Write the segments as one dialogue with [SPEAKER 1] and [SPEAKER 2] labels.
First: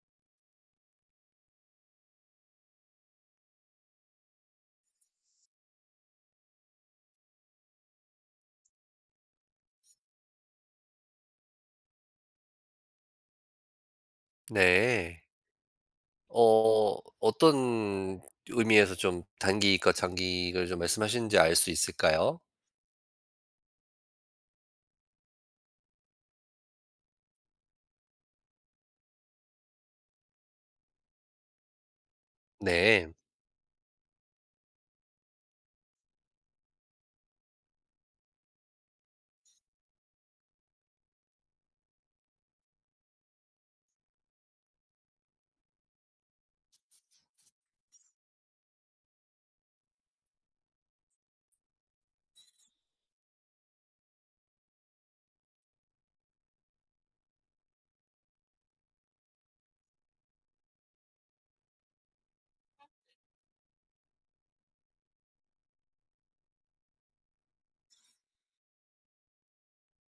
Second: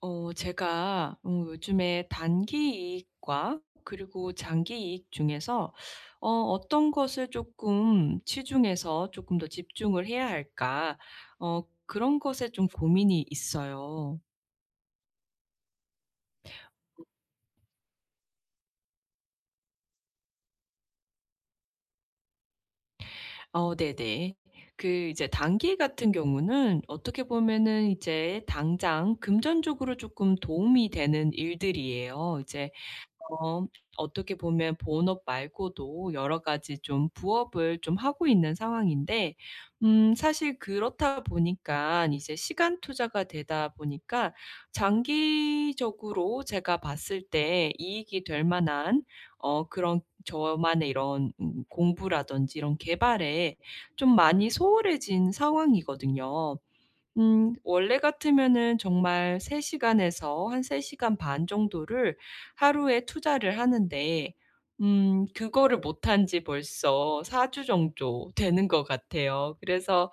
[SPEAKER 1] 제가 요즘에 단기 이익과 그리고 장기 이익 중에서 '어떤 것을 조금 치중해서 조금 더 집중을 해야 할까?' 그런 것에 좀 고민이 있어요.
[SPEAKER 2] 네. 어 어떤 의미에서 좀 단기익과 장기익을 좀 말씀하시는지 알 수 있을까요?
[SPEAKER 1] 네네. 그 이제 단기 같은 경우는 어떻게 보면은 이제 당장 금전적으로 조금 도움이 되는 일들이에요. 이제
[SPEAKER 2] 네.
[SPEAKER 1] 어 어떻게 보면 본업 말고도 여러 가지 좀 부업을 좀 하고 있는 상황인데 사실 그렇다 보니까 이제 시간 투자가 되다 보니까 장기적으로 제가 봤을 때 이익이 될 만한 그런 저만의 이런 공부라든지 이런 개발에 좀 많이 소홀해진 상황이거든요. 원래 같으면은 정말 3 시간에서 한 3 시간 반 정도를 하루에 투자를 하는데 그거를 못한 지 벌써 4주 정도 되는 것 같아요. 그래서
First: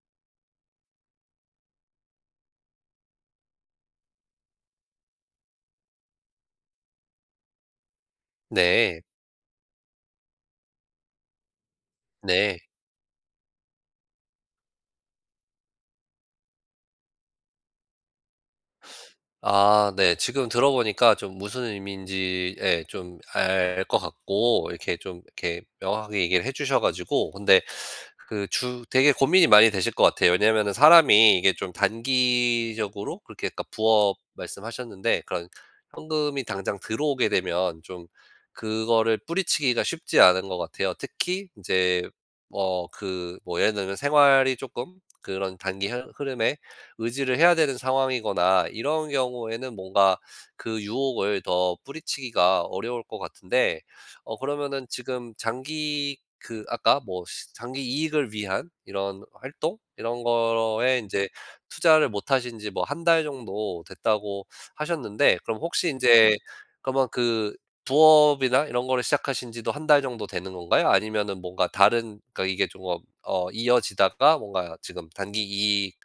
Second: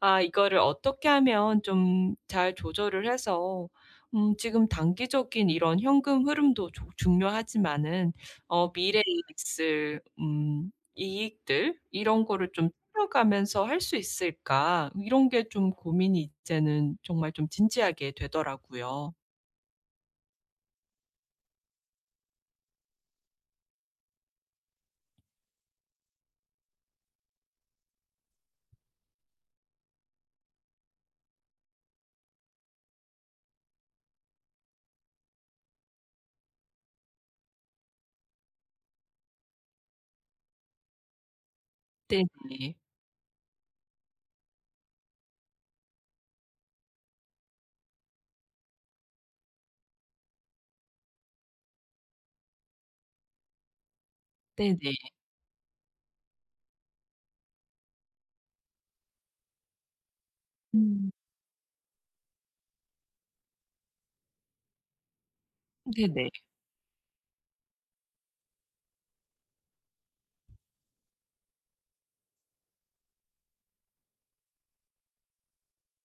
[SPEAKER 1] 아, 이거를 어떻게 하면 좀 잘 조절을 해서 지금 단기적인 이런 현금 흐름도 조 중요하지만은
[SPEAKER 2] 네.
[SPEAKER 1] 미래에 있을 이익들 이런 거를
[SPEAKER 2] 네.
[SPEAKER 1] 좀 풀어가면서 할 수 있을까? 이런 게 좀 고민이 이제는 정말 좀 진지하게 되더라고요.
[SPEAKER 2] 아 네. 지금 들어보니까 좀 무슨 의미인지, 예, 좀 알 것 같고, 이렇게 좀 이렇게 명확하게 얘기를 해 주셔 가지고. 근데 그 주 되게 고민이 많이 되실 것 같아요. 왜냐면은 사람이 이게 좀 단기적으로, 그렇게 아까 부업 말씀하셨는데, 그런 현금이 당장 들어오게 되면 좀 그거를 뿌리치기가 쉽지 않은 것 같아요. 특히 이제
[SPEAKER 1] 네네.
[SPEAKER 2] 그 뭐 예를 들면 생활이 조금 그런 단기 흐 흐름에 의지를 해야 되는 상황이거나 이런 경우에는 뭔가 그 유혹을 더 뿌리치기가 어려울 것 같은데. 그러면은
[SPEAKER 1] 네네.
[SPEAKER 2] 지금 장기 그 아까 뭐 시 장기 이익을 위한 이런 활동 이런 거에 이
[SPEAKER 1] 음.
[SPEAKER 2] 제 투자를 못 하신 지 뭐 한 달 정도 됐다고 하셨는데, 그럼 혹시 이
[SPEAKER 1] 네네.
[SPEAKER 2] 제 그러면 그 부업이나 이런 거를 시작하신 지도 한 달 정도 되는 건가요? 아니면은 뭔가 다른, 그러니까 이게 좀 어 이어지다가 뭔가 지금 단기 이익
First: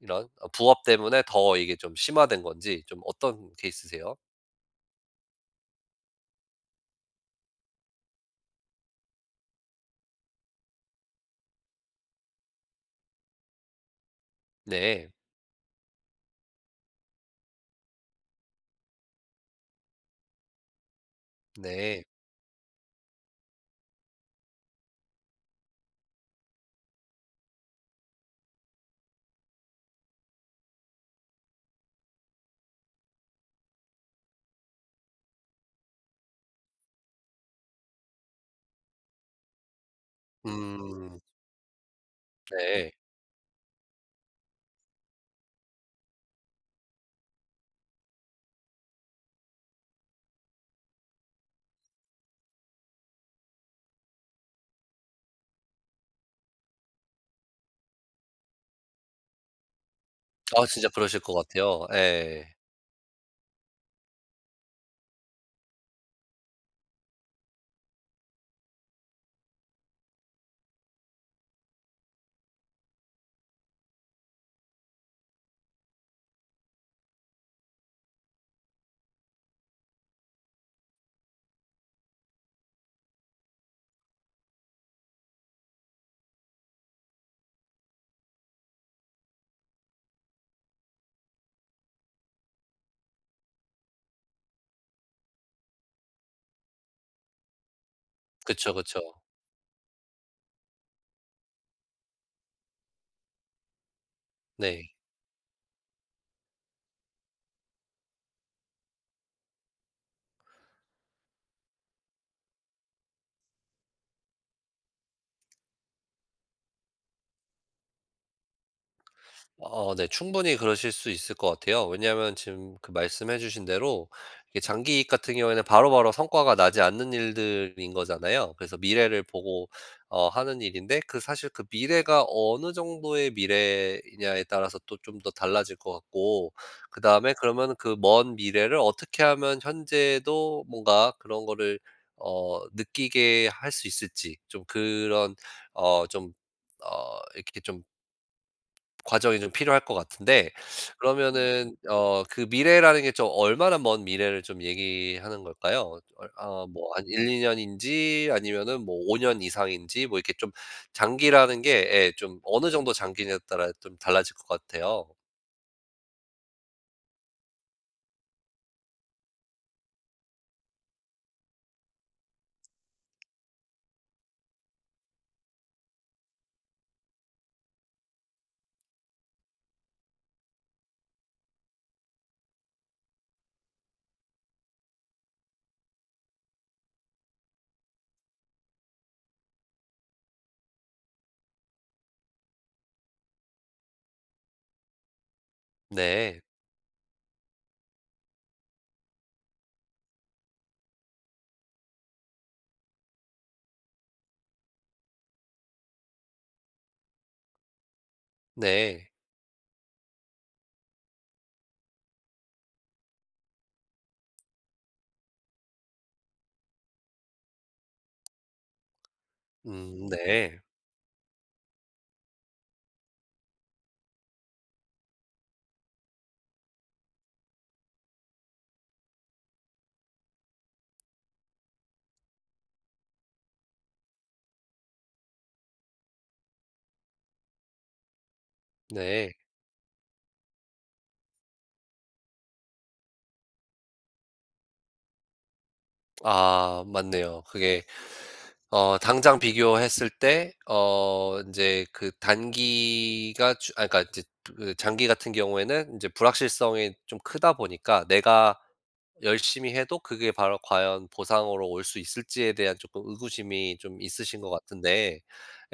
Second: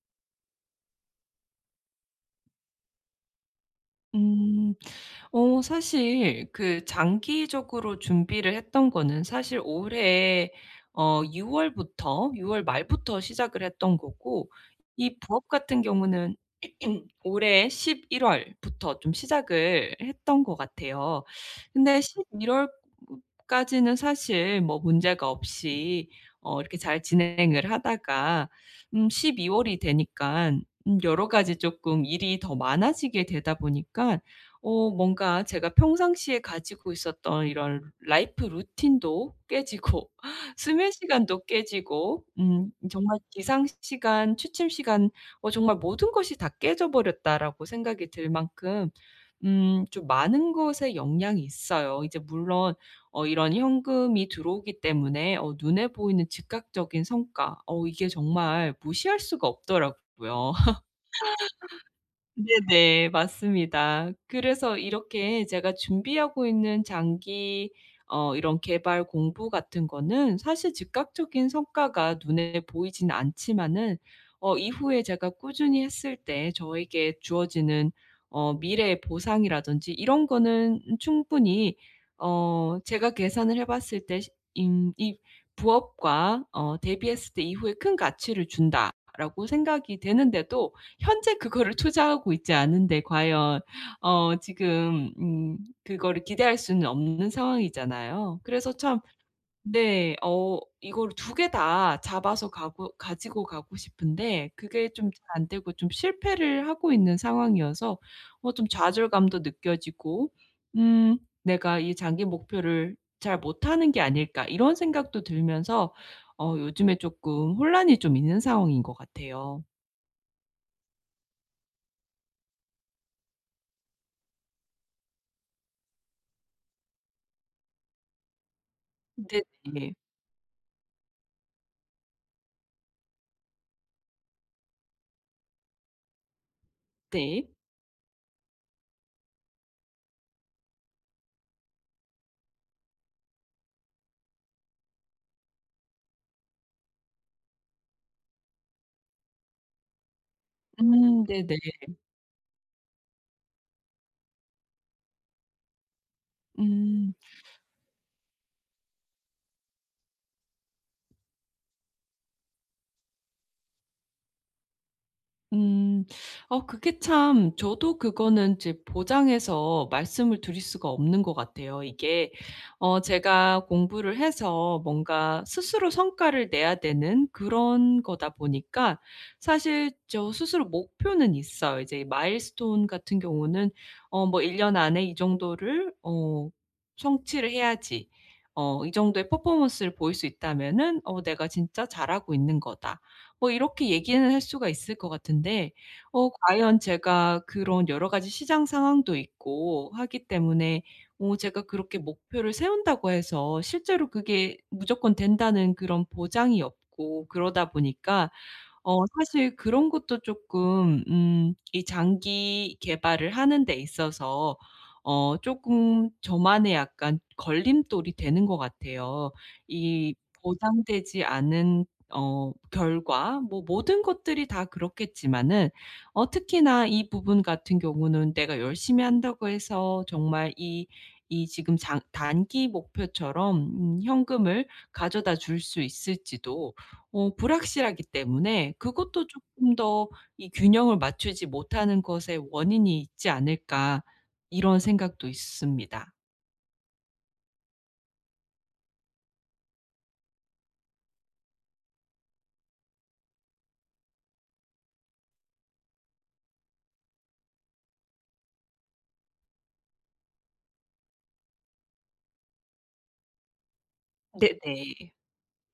[SPEAKER 2] 이런 부업 때문에 더 이게 좀 심화된 건지, 좀 어떤 케이스세요?
[SPEAKER 1] 음. 사실 그 장기적으로 준비를 했던 거는 사실 올해 6 월부터 6월 말부터 시작을 했던 거고
[SPEAKER 2] 네.
[SPEAKER 1] 이 부업 같은 경우는 올해 11 월부터 좀 시작을 했던 것 같아요. 근데
[SPEAKER 2] 네.
[SPEAKER 1] 11월 까지는 사실 뭐 문제가 없이 이렇게 잘 진행을 하다가 12 월이 되니까 여러 가지 조금 일이 더 많아지게 되다 보니까 뭔가 제가 평상시에 가지고 있었던 이런 라이프 루틴도 깨지고 수면
[SPEAKER 2] 음.
[SPEAKER 1] 시간도 깨지고
[SPEAKER 2] 네.
[SPEAKER 1] 정말 기상 시간, 취침 시간 정말 '모든 것이 다 깨져 버렸다.'라고 생각이 들 만큼 좀 많은 것에 영향이 있어요. 이제 물론 이런 현금이 들어오기 때문에 눈에 보이는 즉각적인 성과, 이게 정말 무시할 수가 없더라고요.
[SPEAKER 2] 아 진짜 그러실 것 같아요. 예.
[SPEAKER 1] 네네. 맞습니다. 그래서 이렇게 제가 준비하고 있는 장기 이런 개발 공부 같은 거는 사실 즉각적인 성과가 눈에 보이진 않지만은 이후에 제가 꾸준히 했을 때 저에게 주어지는 미래의 보상이라든지 이런 거는 충분히 제가 계산을 해 봤을 때 시 임 이 '부업과 대비했을 때 이후에 큰 가치를 준다.'라고 생각이 되는데도 현재 그거를 투자하고 있지 않은데 과연 지금 그거를 기대할 수는 없는 상황이잖아요.
[SPEAKER 2] 그쵸,
[SPEAKER 1] 그래서
[SPEAKER 2] 그쵸.
[SPEAKER 1] 참 네, 이걸 두 개 다 잡아서 가고 가지고 가고 싶은데 그게
[SPEAKER 2] 네.
[SPEAKER 1] 좀 잘 안 되고 좀 실패를 하고 있는 상황이어서 좀 좌절감도 느껴지고 '음 내가 이 장기 목표를 잘 못하는 게 아닐까.' 이런 생각도 들면서 요즘에 쪼끔 혼란이 좀 있는 상황인 것 같아요.
[SPEAKER 2] 네. 충분히 그러실 수 있을 것 같아요. 왜냐하면 지금 그 말씀해 주신 대로 이게 장기이익 같은 경우에는 바로바로 성과가 나지 않는 일들인 거잖아요. 그래서 미래를 보고
[SPEAKER 1] 네네.
[SPEAKER 2] 하는 일인데, 그 사실 그 미래가 어느 정도의 미래이냐에 따라서 또 좀 더 달라질 것 같고, 그다음에
[SPEAKER 1] 네.
[SPEAKER 2] 그러면 그 먼 미래를 어떻게 하면 현재도 뭔가 그런 거를 느끼게 할 수 있을지, 좀 그런 좀 이렇게 좀 과정이 좀 필요할 것 같은데,
[SPEAKER 1] 음, 네네.
[SPEAKER 2] 그러면은 그 미래라는 게 좀 얼마나 먼 미래를 좀 얘기하는 걸까요? 얼 뭐 한
[SPEAKER 1] 음.
[SPEAKER 2] 1-2 년인지 아니면은 뭐 5년 이상인지 뭐 이렇게 좀, 장기라는 게, 예, 좀 어느 정도 장기냐에 따라 좀 달라질 것 같아요.
[SPEAKER 1] 음. 그게 참 저도 그거는 이제 보장해서 말씀을 드릴 수가 없는 것 같아요. 이게 제가 공부를 해서 뭔가 스스로 성과를 내야 되는 그런 거다 보니까 사실 저 스스로 목표는 있어요. 이제 마일스톤 같은 경우는 뭐 1 년 안에 이 정도를 성취를 해야지, 이 정도의 퍼포먼스를 보일 수 있다면은 '내가 진짜 잘하고 있는 거다.' 뭐 이렇게 얘기는 할 수가 있을 것 같은데
[SPEAKER 2] 네.
[SPEAKER 1] 과연 제가 그런 여러 가지 시장 상황도 있고 하기 때문에 제가 그렇게 목표를 세운다고 해서 실제로 그게 무조건 된다는 그런 보장이 없고, 그러다 보니까
[SPEAKER 2] 네.
[SPEAKER 1] 사실 그런 것도 조금 이 장기 개발을 하는 데 있어서 쪼끔 저만의 약간 걸림돌이 되는 것 같아요. 이
[SPEAKER 2] 네.
[SPEAKER 1] 보장되지 않은 결과, 뭐 모든 것들이 다 그렇겠지만은 특히나 이 부분 같은 경우는 내가 열심히 한다고 해서 정말 이 지금 장 단기 목표처럼 현금을 가져다 줄 수 있을지도 불확실하기 때문에, 그것도
[SPEAKER 2] 네.
[SPEAKER 1] 쪼끔 더 이 '균형을 맞추지 못하는 것의 원인이 있지 않을까.' 이런 생각도 있습니다.
[SPEAKER 2] 아 맞네요. 그게 당장 비교했을 때 이제 그 단기가 주 아 그러니까 이제 그 장기 같은 경우에는 이제 불확실성이 좀 크다 보니까 내가 열심히 해도 그게 바로 과연 보상으로 올 수 있을지에 대한 조금 의구심이 좀 있으신 것
[SPEAKER 1] 네네.
[SPEAKER 2] 같은데.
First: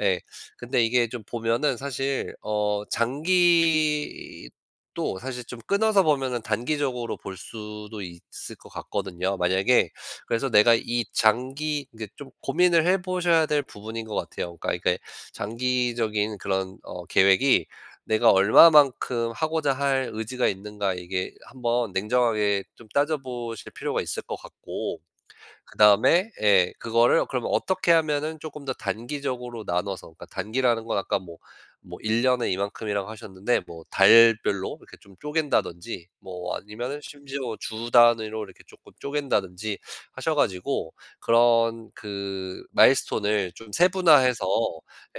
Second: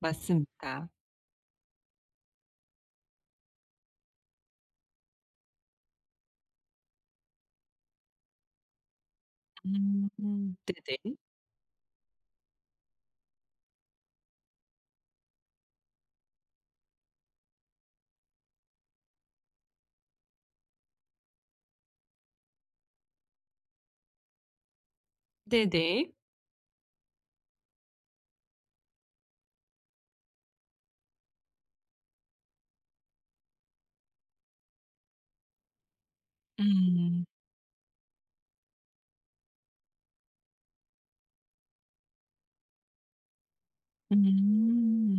[SPEAKER 2] 예. 근데 이게 좀 보면은 사실 장기도 사실 좀 끊어서 보면은 단기적으로 볼 수도 있을 것 같거든요. 만약에
[SPEAKER 1] 음.
[SPEAKER 2] 그래서 내가 이
[SPEAKER 1] 네네.
[SPEAKER 2] 장기 이게 좀 고민을 해 보셔야 될 부분인 것 같아요. 그러니까 이게 장기적인 그런 계획이 내가 얼마만큼 하고자 할 의지가 있는가, 이게 한번 냉정하게 좀 따져 보실 필요가 있을 것 같고.
[SPEAKER 1] 네네.
[SPEAKER 2] 그다음에, 예, 그거를 그러면 어떻게 하면은 조금 더 단기적으로 나눠서, 그러니까 단기라는 건 아까 뭐 1년 년에 이만큼이라고 하셨는데, 뭐 달별로 이렇게 좀 쪼갠다든지, 뭐 아니면은
[SPEAKER 1] 음.
[SPEAKER 2] 심지어 주 단위로 이렇게 쪼금 쪼갠다든지 하셔 가지고 그런 그 마일스톤을 좀 세분화해서,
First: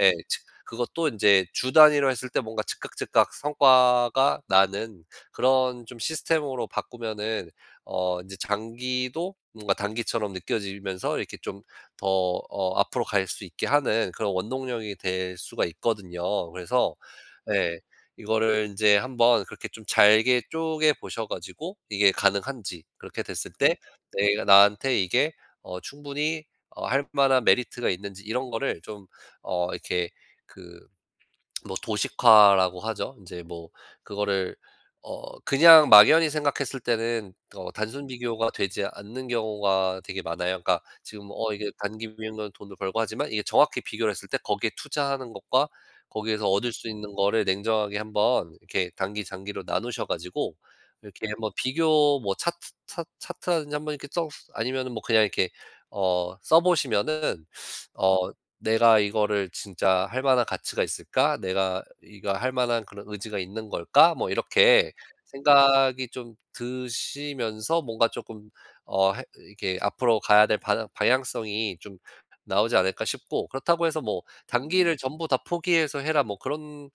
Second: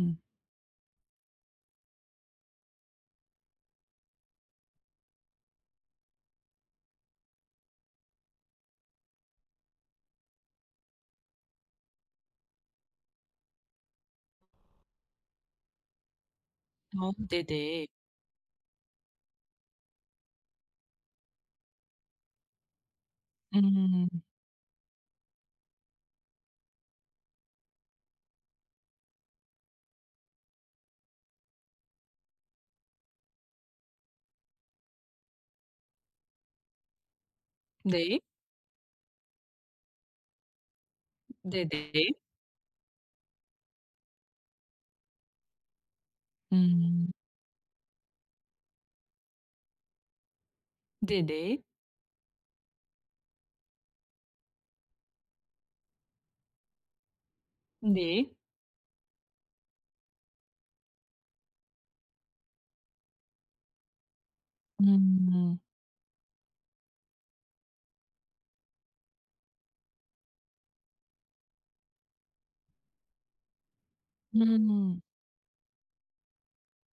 [SPEAKER 2] 예, 즉 그것도 이제 주 단위로 했을 때 뭔가 즉각즉각 성과가 나는 그런 좀 시스템으로 바꾸면은 이제 장기도 뭔가 단기처럼 느껴지면서 이렇게 좀 더 앞으로 갈 수 있게 하는 그런 원동력이 될 수가 있거든요. 그래서 예.
[SPEAKER 1] 네네.
[SPEAKER 2] 이거를 이제 한번 그렇게 좀 잘게 쪼개 보셔 가지고 이게 가능한지, 그렇게 됐을 때
[SPEAKER 1] 음.
[SPEAKER 2] 내가 나한테 이게 충분히 할 만한 메리트가 있는지 이런 거를 좀 이렇게 그 뭐 도식화라고 하죠. 이제 뭐 그거를 그냥 막연히 생각했을 때는 단순
[SPEAKER 1] 네.
[SPEAKER 2] 비교가 되지 않는 경우가 되게 많아요. 그러니까 지금 이게
[SPEAKER 1] 네네.
[SPEAKER 2] 단기 비행으 돈을 벌고 하지만, 이게 정확히 비교를 했을 때 거기에 투자하는 것과 거기에서 얻을 수
[SPEAKER 1] 음.
[SPEAKER 2] 있는 거를 냉정하게 한번 이렇게 단기, 장기로 나누셔 가지고 이렇게 한번
[SPEAKER 1] 네네.
[SPEAKER 2] 비교 뭐 차트 차 차트라든지 한번 이렇게 써, 아니면은 뭐 그냥 이렇게 써 보시면은
[SPEAKER 1] 네.
[SPEAKER 2] 어 '내가 이거를 진짜 할 만한 가치가 있을까? 내가 이거 할 만한 그런 의지가 있는 걸까?' 뭐 이렇게
[SPEAKER 1] 음.
[SPEAKER 2] 생각이 좀 드시면서 뭔가 조금 해 이렇게 '앞으로 가야 될 방 방향성이 좀 나오지 않을까?' 싶고. 그렇다고 해서 뭐 '단기를
[SPEAKER 1] 음.
[SPEAKER 2] 전부 다 포기해서 해라.' 뭐 그런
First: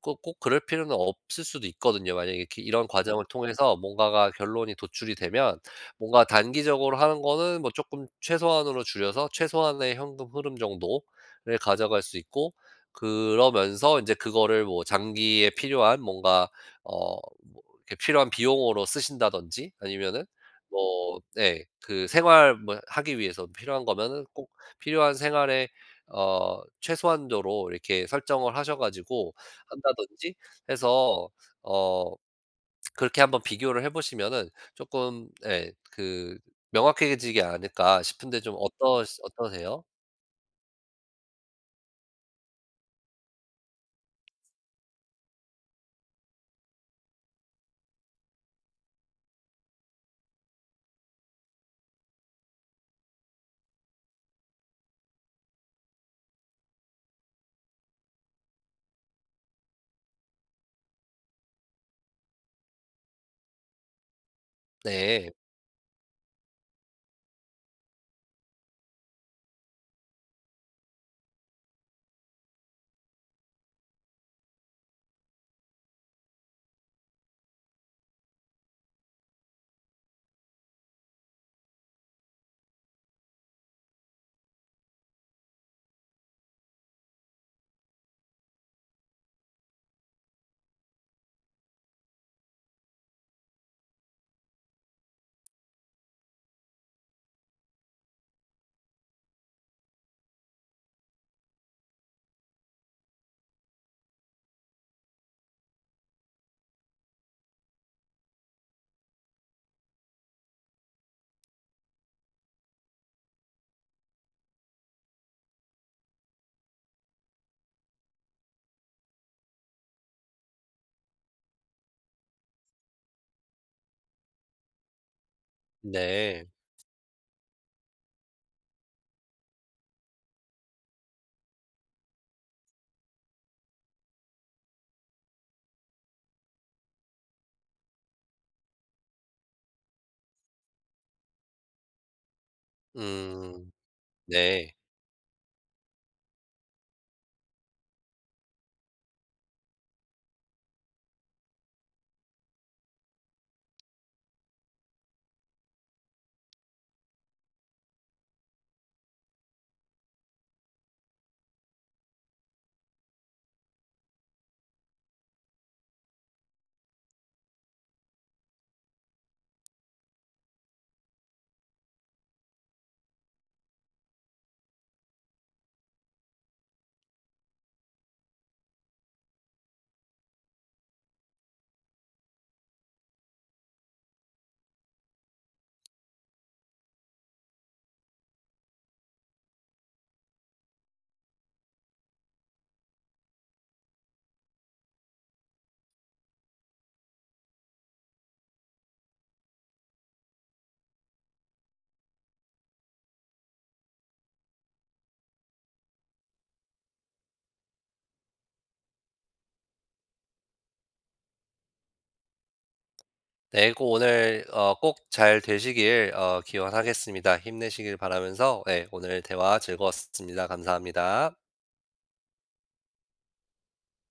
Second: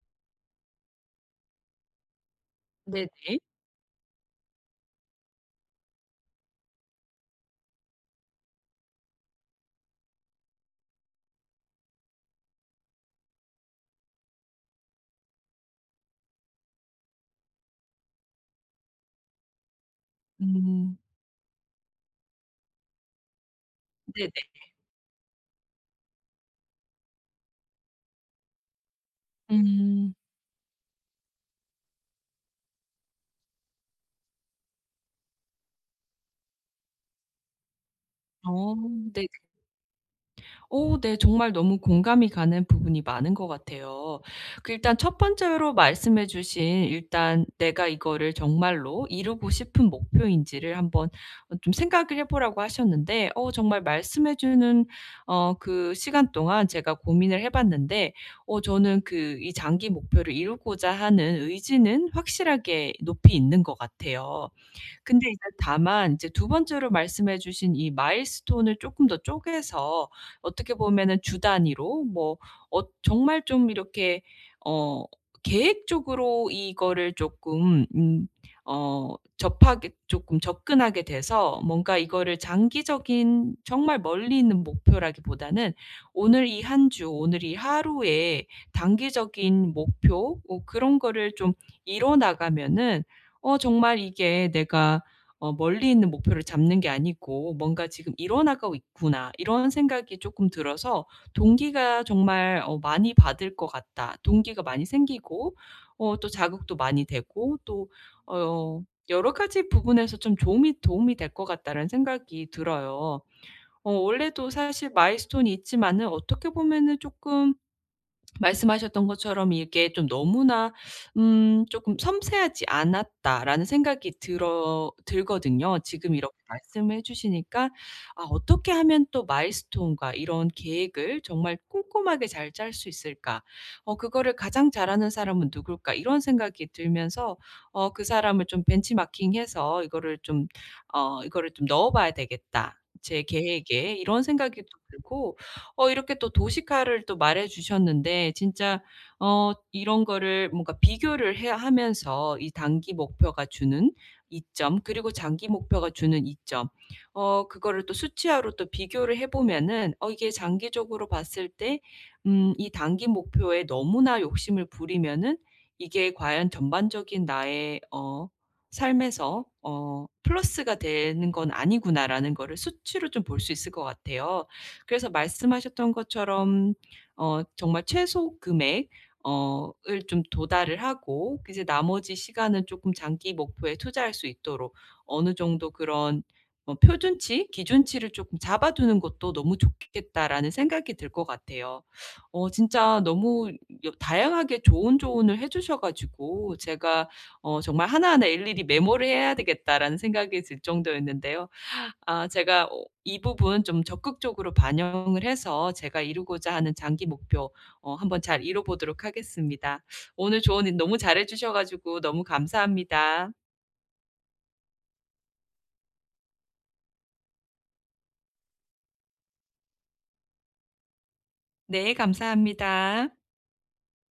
[SPEAKER 2] 꼭 그럴 필요는 없을 수도 있거든요. 만약에 이렇게 이런 과정을
[SPEAKER 1] 네네.
[SPEAKER 2] 통해서 뭔가가 결론이 도출이 되면, 뭔가 단기적으로 하는 거는 뭐 조금 최소한으로 줄여서 최소한의 현금 흐름 정도를 가져갈 수 있고, 그러면서 이제 그거를 뭐 장기에 필요한 뭔가 어뭐 이렇게 필요한 비용으로 쓰신다든지, 아니면은
[SPEAKER 1] 음.
[SPEAKER 2] 뭐 네 그 생활 뭐 하기 위해서 필요한 거면은 꼭
[SPEAKER 1] 네네.
[SPEAKER 2] 필요한 생활에 최소한도로 이렇게 설정을 하셔 가지고
[SPEAKER 1] 음.
[SPEAKER 2] 한다든지 해서 어 그렇게 한번 비교를 해 보시면은 조금, 예, 그 명확해지지 않을까 싶은데, 좀
[SPEAKER 1] 어 네.
[SPEAKER 2] 어떠세요?
[SPEAKER 1] 오, 네. 정말 너무 공감이 가는 부분이 많은 것 같아요. 그 일단 첫 번째로 말씀해 주신, 일단 내가 이거를 정말로 이루고 싶은 목표인지를 한번 좀 생각을 해 보라고 하셨는데, 정말 말씀해 주는 그 시간 동안 제가 고민을 해 봤는데, 저는 그 이 장기 목표를 이루고자 하는 의지는 확실하게 높이 있는 것 같아요. 근데
[SPEAKER 2] 네.
[SPEAKER 1] 이제 다만 이제 두 번째로 말씀해 주신 이 마일스톤을 쪼끔 더 쪼개서 어떻게 보면은 주 단위로 뭐 정말 좀 이렇게 어 계획적으로 이거를 쪼끔 접하게 쪼끔 접근하게 돼서, 뭔가 이거를 장기적인 정말 멀리 있는 목표라기보다는 오늘 이 한 주, 오늘 이 하루에 단기적인 목표 뭐 그런 거를 좀 이뤄 나가면은 정말 이게 내가 멀리 있는 목표를 잡는 게 아니고 '뭔가 지금 일어나가고 있구나.' 이런 생각이 조금 들어서 동기가 정말 많이 받을 것 같다. 동기가 많이 생기고 또 자극도 많이 되고, 또 어 여러 가지 부분에서 좀 도움이 될 것 같다는 생각이 들어요. 원래도 사실 마일스톤이 있지만은 어떻게 보면은 조금 말씀하셨던 것처럼 이게 좀 너무나 조금 '섬세하지 않았다.'라는 생각이 들어 들거든요. 지금 이렇게
[SPEAKER 2] 네.
[SPEAKER 1] 말씀을 해 주시니까 아, 어떻게 하면 또 마일스톤과 이런 계획을 정말 꼼꼼하게 잘 짤 수 있을까? '그거를 가장 잘하는 사람은 누굴까?' 이런 생각이 들면서 그 사람을 좀 벤치마킹해서 이거를 좀 '이거를 좀 넣어 봐야 되겠다, 제
[SPEAKER 2] 음.
[SPEAKER 1] 계획에.' 이런 생각이 또
[SPEAKER 2] 네.
[SPEAKER 1] 들고, 이렇게 또 도시카를 또 말해 주셨는데, 진짜 이런 거를 뭔가 비교를 해 하면서 이 단기 목표가 주는 이점, 그리고 장기 목표가 주는 이점, 그거를 또 수치화로 또 비교를 해 보면은 이게 장기적으로 봤을 때 이 단기 목표에 너무나 욕심을 부리면은 이게 과연 전반적인 나의 삶에서 '플러스가 되는 건 아니구나.'라는 거를 수치로 좀 볼 수 있을 것 같아요. 그래서 말씀하셨던 것처럼 정말 최소 금액 어을 좀 도달을 하고 이제 나머지 시간은 조금 장기 목표에 투자할 수 있도록 어느 정도 그런 표준치, 기준치를 조금 잡아 두는 것도 너무 좋겠다라는 생각이 들 것 같아요. 진짜 너무 여 다양하게 좋은 조언을 해 주셔 가지고 제가 정말 하나하나 일일이 메모를 해야 되겠다라는 생각이 들 정도였는데요. 아, 제가 이 부분 좀 적극적으로 반영을 해서 제가 이루고자 하는 장기 목표 한번 잘 이뤄 보도록 하겠습니다. 오늘 조언 너무 잘해 주셔 가지고 너무 감사합니다.
[SPEAKER 2] 네. 꼭 오늘 꼭 잘 되시길 기원하겠습니다. 힘내시길 바라면서, 예, 오늘 대화 즐거웠습니다. 감사합니다.
[SPEAKER 1] 네, 감사합니다.